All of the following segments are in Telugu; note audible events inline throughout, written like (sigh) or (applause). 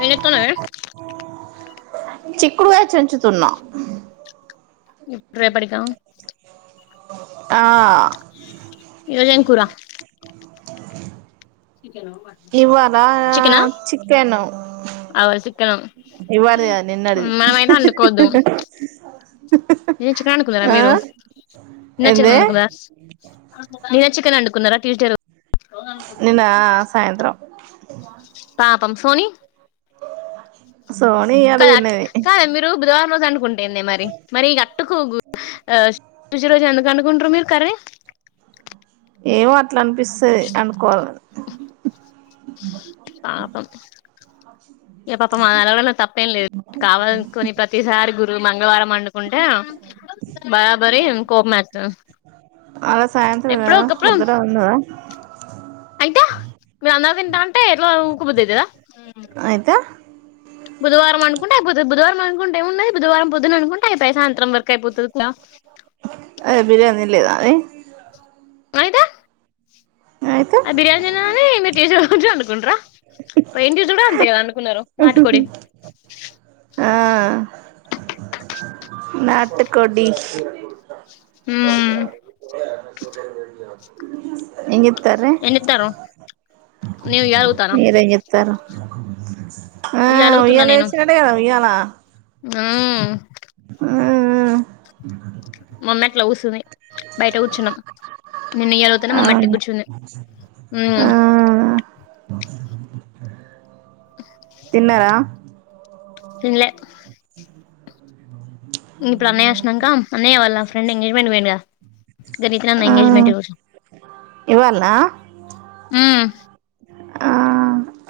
ఏం చేతనవ్ ఆ చిక్కుడుకాయ చెంచుతున్నాం ఇప్పుడ రేపటికా ఆ ఈ రోజు ఏం కూర ఇవార చికెనా చిక్కెన్ అవు చికెన్ ఇవవావడిది నిన్నడిది మనమైతే వండుకోవద్దు చికెన్ అనుకున్నారా మీరు నిన్నచ్చ ఏంది అకున్నారా ని నచ్చ అనుకున్నారా ట్యూస్డే నిన్న సాయంత్రం పాపం ఫోని సోని క ఇయ్యాల తిన్నది కాలే మీరు బుధవ రోజు అనుకుంటాంది మరి మరి ఈ గట్టుకుూచ రోజు ఎందుకు అకుంటారు మీరు కర్రీ ఏమో అట్లా అనిపిస్తుంది అనుకోవాలి పాపం ఏ పాప మా నలగడలో తప్ప ఏం లేదు కావాలనుకుని ప్రతిసారి గురు మంగళవారం వండుకుంటే బరాబరి కో మత్త అలా సాయంత్రం ముదట వన్నద మీరు అంద తింటా అంటే ఎట్లా ఊకపోద్దది కదా అయితే బుధవారం అనుకుంట అయితుంది బుధవారం అకుంటే ఏముంది బుధవారం పొద్దు అనుకుంటేయి సాయంత్రం వర అయిపోతుంది అ బిర్యానీ తిన్లే ఆమె అయితే అయితే ఆ బిర్యానీని మీరు చేసి కొచ్చు అనుకుంటార ఇంటి కూడా అంతే కదా అనుకున్నారు నాటుకోడి ఆ నాటుకోడి హు ఇంగ ఏం చేతనవ్ మీరేం చెతారు ఆ ఉయ్యాల వచ్చినట్టే కదా ఉయ్యాల ఆ ఉమ్ మమ్మ ఎట్లా స్తుంది బయట కూర్చున్నాం నిన్న ఏవవతనా ఆ మా మట్టటి అవును గుచుంది ఆ తిన్నారా ఇలే ఇ ఇప్పుడు అన్నయ్య వచ్చినాక అన్నయ్య వాళ్ళ ఫ్రెండ్ ఎంగేజ్మెంట్ పోయిండు గా (unintelligible) ఆ ఎంగేజ్మెంట్ ఇవాళనా మ్మ్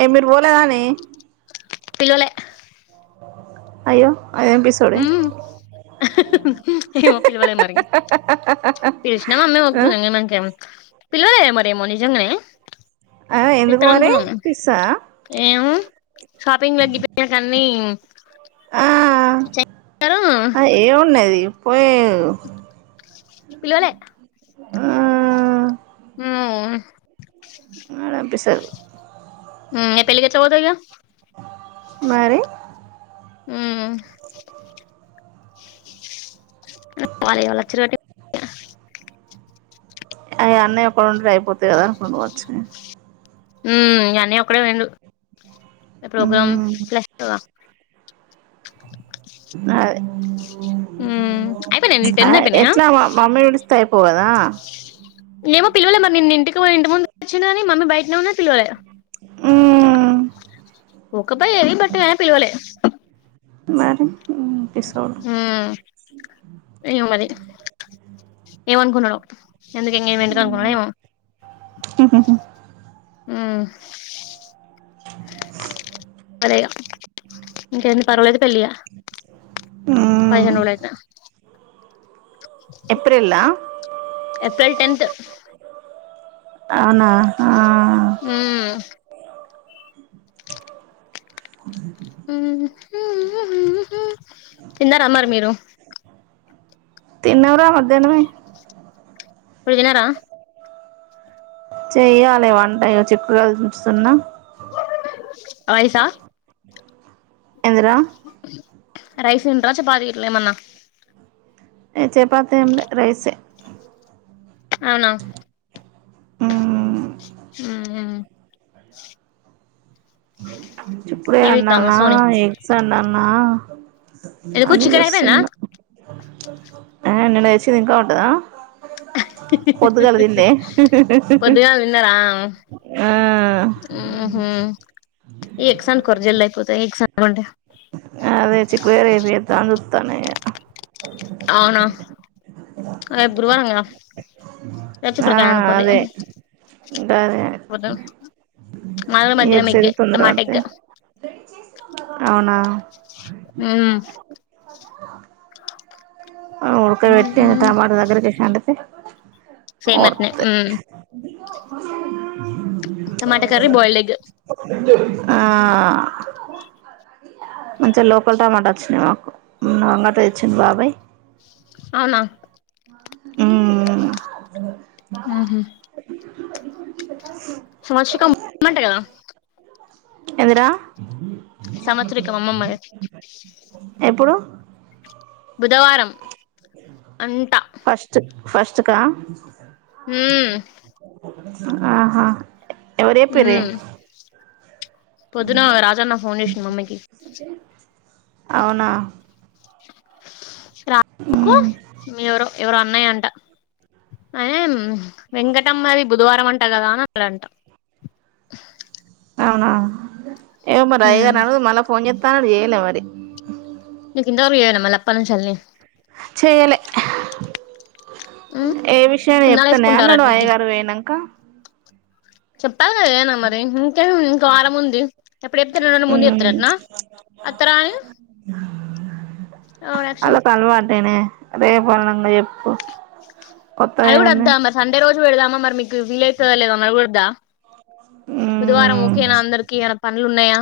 ఏ మీరు బాలేదు అనే పేలవలె అయ్యో అయ ఎపి సోడే మ్మ్ ఏమో పిల్వలే మరి పిలిచిన అమ్మే ఒదు పిల్లలే మరేమో నిజంగానే ఆ ఎందు పోర పిస్సా ఏ సాపింగ్ గి ప కనీ ఆ రు ఆ ఏమున్నాది పోయేదే పిలవలే ఆ ఆ ఆ పంపిస్తాది ఆ పెళ్ళికి ఎట్లా పొందుతావు ఇగా మరి మ్మ్ వాళ్ళు ఇగ వచ్చిరటే వాళ్ళ అన్నయ్య పనులు అయిపోతాయి కదా అని కొండనవాచ్చింది మ్మ్ అన్నయ్య ఒక్కడే పొయిండు ప్రోగ్రామ్ మ్మ్ (unintelligible) ఉమ్ అయిపోయినాయా నీవి టెన్ అయిపోయినాయా ఎట్లా మమ్మీ పిలుసు తయపోవదా ఏమో పిలవలే మరి నిన్న ఇంటికి పొయింటిమి ఆమె వచ్చినాది మమ్మీ బయటనే ఉన్నా పిలవలేదు ఆ ఒక పై ఏమి పట్టలే అని పిలవలే నాకు మ్మ్ ఏమో మరి ఏమనుకున్నాడో ఎందుకి ఇంగ ఏమైందిలే అనుకున్నాడొ ఏమో ఆహ్ ఇంకేంది పర్లేదులేదు పెళ్ళి ఇగ పైగ మ్మ్ నూలయితే ఏప్రిల్లా ఏప్రిల్ టెన్త్ అవునా ఆ అ తిన్నారా మరి మీరు తిన్నార మధ్యాహ్నమే పొయినారా చెయ్యాలి వంట ఇగ చిక్కుడుకాయలు వొలుస్తున్న రైస ఎందిరా రైస్ తింటావా చపాతి కిట్లేమన్నా చపాతీ ఏమ్ లే రైస్ ఏ అవునా ఉమ్ ఆ చిక్కుడ కాయ అన్నామ, చూద్దామా సోనీ ఎగ్స్ అన్నామ ఎందుకు అది చికెన్ అయిపోయిందా చేస్తున్న పొద్దుగాలగ తిన్నార ఆ ఓహొ ఎగ్స్ అనుకొండి జల్ది అయిపొతాయి ఎగ్స్ అనుకొండి అదే చిక్కుడకాయే చేద్దాం అని చూస్తున్న అవును రేపు గురువారం కదా రేపు ఆ చిక్కడకాయ అనుకోండి అదే గదే మాది మధ్యాహ్నం ఎగ్ ఏ నమ్మాట ఎగ్ అవున మ్మ్ ఉరికే బట్టినామ్ (unintelligible) మా దగ్గరకి వండితే సంగట్నే మ్మ్ మాసాలలు ఉన్నాయి (inaudible) టమాటా కర్రీ బాయిల్డ్ ఎగ్ ఆ మంచిగా లోకల్ టమాటా వచ్చినాయి మాకు అంగట్ల తెచ్చిండు బాబాయ్ అవునా మ్మ్ హ్మ్ హు సంవత్సరికం ఉందంట కదా ఏందిరా సంవత్సరికం అమ్మమ్మది ఎప్పుడు బుధవారం అంట ఫస్ట్ ఫస్ట్ కా మ్మ్ ఆహా ఎవరు చెప్పిర్రే మ్మ్ పొద్దున రాజన్న ఫోన్ చేసిండు మమ్మికి అవునా ఉమ్ ఎవరో ఎవరో అన్నయంట అయినమ్ వెంకటమ్మ ది బుధవారం అ అంట గదా ని అట్ల అంట అవునా ఏమె మరి మ్మ్. అయ్యగార్ని అడగు మళ్ళా ఫోన్ చేత్త అన్నడు చేయలే మరి నీకు ఇందాకు చెయ్యాలె మళ్ళ అప్ప నుంచలి చేయ్యలే ఏ విషయాన్ని సున్నాలు చెప్తానే వేసుకుంటారు అన్నడు అన్నింటికి అయ్యగారు పోయిన్నక కదే ఏనా మరి ఇంకేది ఇంకో వారం ఉంది ఎప్పుడు చెప్తారు రెండు రోలా ముందు ఉమ్ చెప్తారటనా అత్రరాయమ్ ఆళ్లకు అలవాటే రేపు పని ఉందా చెప్పు అది కూడా వద్దా కొత్తగేమున్నది అమ్మా సండే రోజు పెడదామా మరి మీకు వీలయితదో లేదో (unintelligible) వద్దా బుధవారం ఉమ్ ఓకేనా అందరికి ఏమైనా పన్లు ఉన్నాయా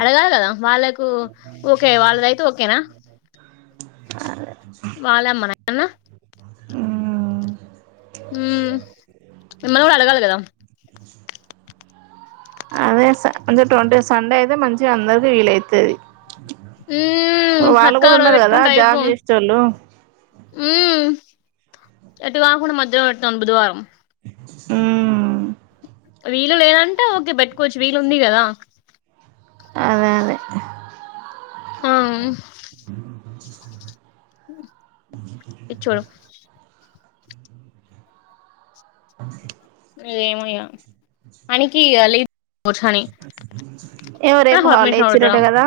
అడగాలి కదా వాళ్ళకు ఓకే వాళ్ళదైతే ఓకేనా వాళ్ళ అమ్మ నటనా హ్మ్ మిమ్మల్ని గుడా అడగాలి కదా అదే స (unintelligible) సండే అయితే మంచిగా అందరికి వీలయితది. మ్మ్ అక్క ఆరోజు కదా పెట్కుంటే అయిపో జాబ్ చేసేటోళ్ళు మ్మ్ ఎటు కాకుండా మధ్యలో పెట్టినం బుధవారం మ్మ్ వీలు లేదంటే ఓకే పెట్కోవచ్చు వీలు ఉంది కదా అదే అదే ఆమ్ ఇచ్చుడు ఏమో ఇగ హనీకి ఇగా లి ఏమో రేపు హాలిడే పర్మిషన్ ఇచ్చిరట అడుగుతదా కదా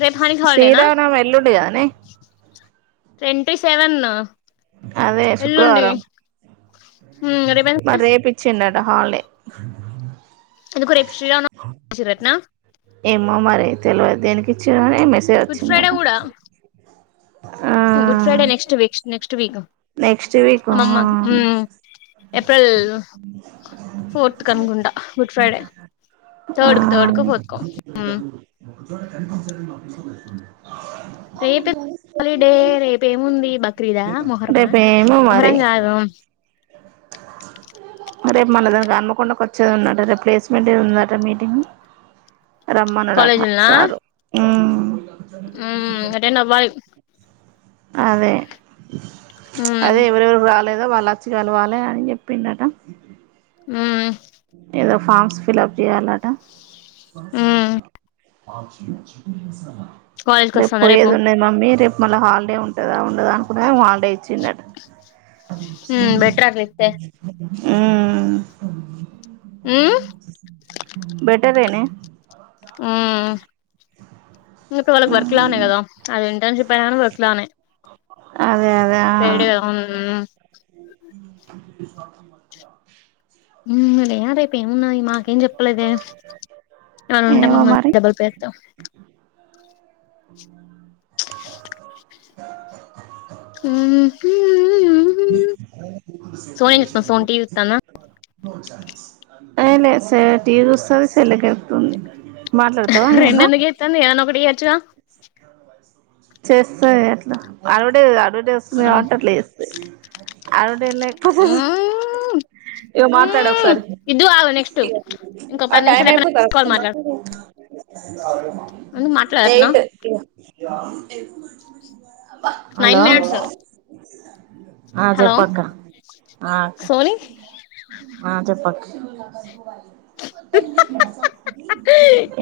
రేపు హనీకి హాలిడే నా శ్రీరామనవమి ఎల్లుండి కదనే ట్వంటీ సెవెన్ అదే ఎల్లుండి శుక్రవారం మ్మ్ రేపు మరి రేపు ఇచ్చిండట హాలిడే ఎందుకు రేపు శ్రీరామనవమి ఇచ్చిరాట్నా ఏమో మరి తెలవదు దేనికి ఇచ్చిరని మెసేజ్ గుడ్ ఫ్రైడే వచ్చిందట కూడా ఆ good Friday next next week next week ఆ మామ మ్మ్ ఎప్పుడెల్లింలు ఫోర్త్ కనుక్కుంటా గుడ్ ఫ్రైడే థర్డ్ కు థర్డ్ కు ఫోర్త్ కు మ్మ్ ఆ రేపే హాలిడే రేపు ఏముంది బక్రీదా మొహరమా రేపు ఏమో మరి మొహరం కాదు రేపు మనదానికి క తకుండా కొ వచ్చేది ఉన్నట రే ప్లేస్మెంట్ ఏ ఉందారా మీటింగ్ రమ్మను డాఠ సారు (unintelligible) బై అదే మ్మ్ అదే ఎవరెవరు రాలా లేదా వాళ్ళుచ్చిగలవాలి అని చెప్పిండట ఉమ్ ఫార్మ్స్ ఫిల్ప్ చేయాలట మ్మ్ కాలేజ్ కి రేపు వస్తాను పోయేది ఉన్నాయి మమ్మీ రేపు మళ్ళా హాలిడే ఉంటదా నుకునే వాడే ఇచ్చిందట మ్మ్ బెటర్ అట్లా ఇస్తే మ్మ్ బెటర్ అనే ఉమ్ ఇ ఇ వాళ్ళ వర్క్ లా ఉనేే మ్మ్ కదా అది ఇంటర్న్షిప్ అయన వర్క్ లానేే అదే అదే ఆ పెడి ఉమ్ వ లేదే ర్పే ఉన్నా మా ఏం చెప్పలేద అన ఉంటే ఏమో మాకు మంచి మరి డబ్బులు పేరుతో సోని చెతా సోని టీ చెతానా అయిలే సల టీ చూస్తుంది చెల్లెకెపుతుంది రెండందుక ఎత్తాన ఒకటి చెయాచుగా చేస్తాయి అట్లా అడవిడే అడవిడే వస్తుంది కాబట్టి అట్లా చేస్తయి అ ఇవ మాట్లాడ ఒకసారి ఇద్దు ఆగు నెక్స్ట్ ఇ ఇంకో పది టైమ్ నిమిషాలు అయిపోయిన అయిపోతా కాల్ మాట్లాడు ఎందుకు మాట్లాడట్నా ఎయిట్ ఇగా హలో నైన్ మినిట్స్ ఆ హలో చెప్పక్క ఆ అక్క సోనీ ఆ చెప్పక్క శిబ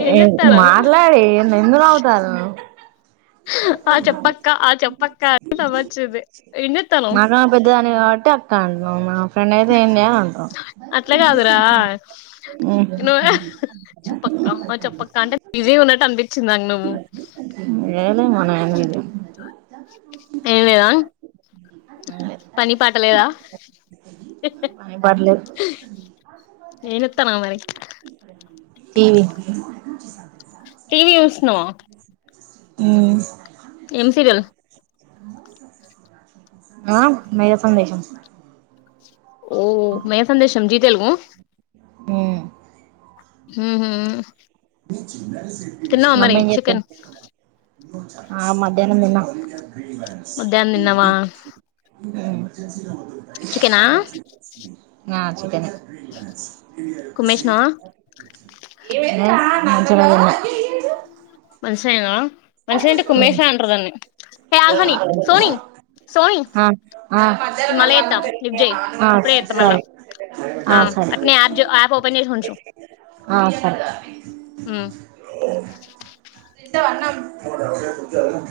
ఏం చెప్తాను మాట్లాడి ఎందులు అవుతారు ఆ చెప్పక్క ఆ చెప్పక్కంత నవ్ వచ్చింది ఎన్నతనం అంటాం మా ఫ్రెడ్ అయితే ఏంయా అంటాం అట్లా ఘధురా ఉమ్ చప్పక్క మా చప్పక్క అంటే ఇజీ ఉన్నట్టు అనిపించింద నువ్వు ఏలే మన (unintelligible) ఎమ్లేధా పనిపాటలేదా (unintelligible) తన మరి టీవీ టీవి చుసినావా ఉమ్ ఎం సీరియల్ ఆ మేఘా సంధేషం ఓ మేఘ సందేశం జీతేల్వ ఉమ్ ఉమ్ హు అమ్మ చికెన్ ఎంజెతంధి ఆ మధ్యాహ్నం తిన్న మధ్యాహ్నం తిన్నావా చికెనా ఆ చతనే ఏ కుమ్మేసినావా న చద మనిష అనా మనిష అంటే కుమ్మేశ తిన్నా అంటారు దాన్ని షా ఆగునె సోని సోని ఆ ఆ నేను మళ్ళ ఎత్తాం లిఫ్ట్ చెయ్ ఆ ఇప్పుడే ఎత్తాం మళ్ళా సరే ఆ అట్నే ఆజో యాప్ ఉంచు ఆ సరే ఉ ఇదో అన్నం ఊరికే కూర్చోలేవా ఏమి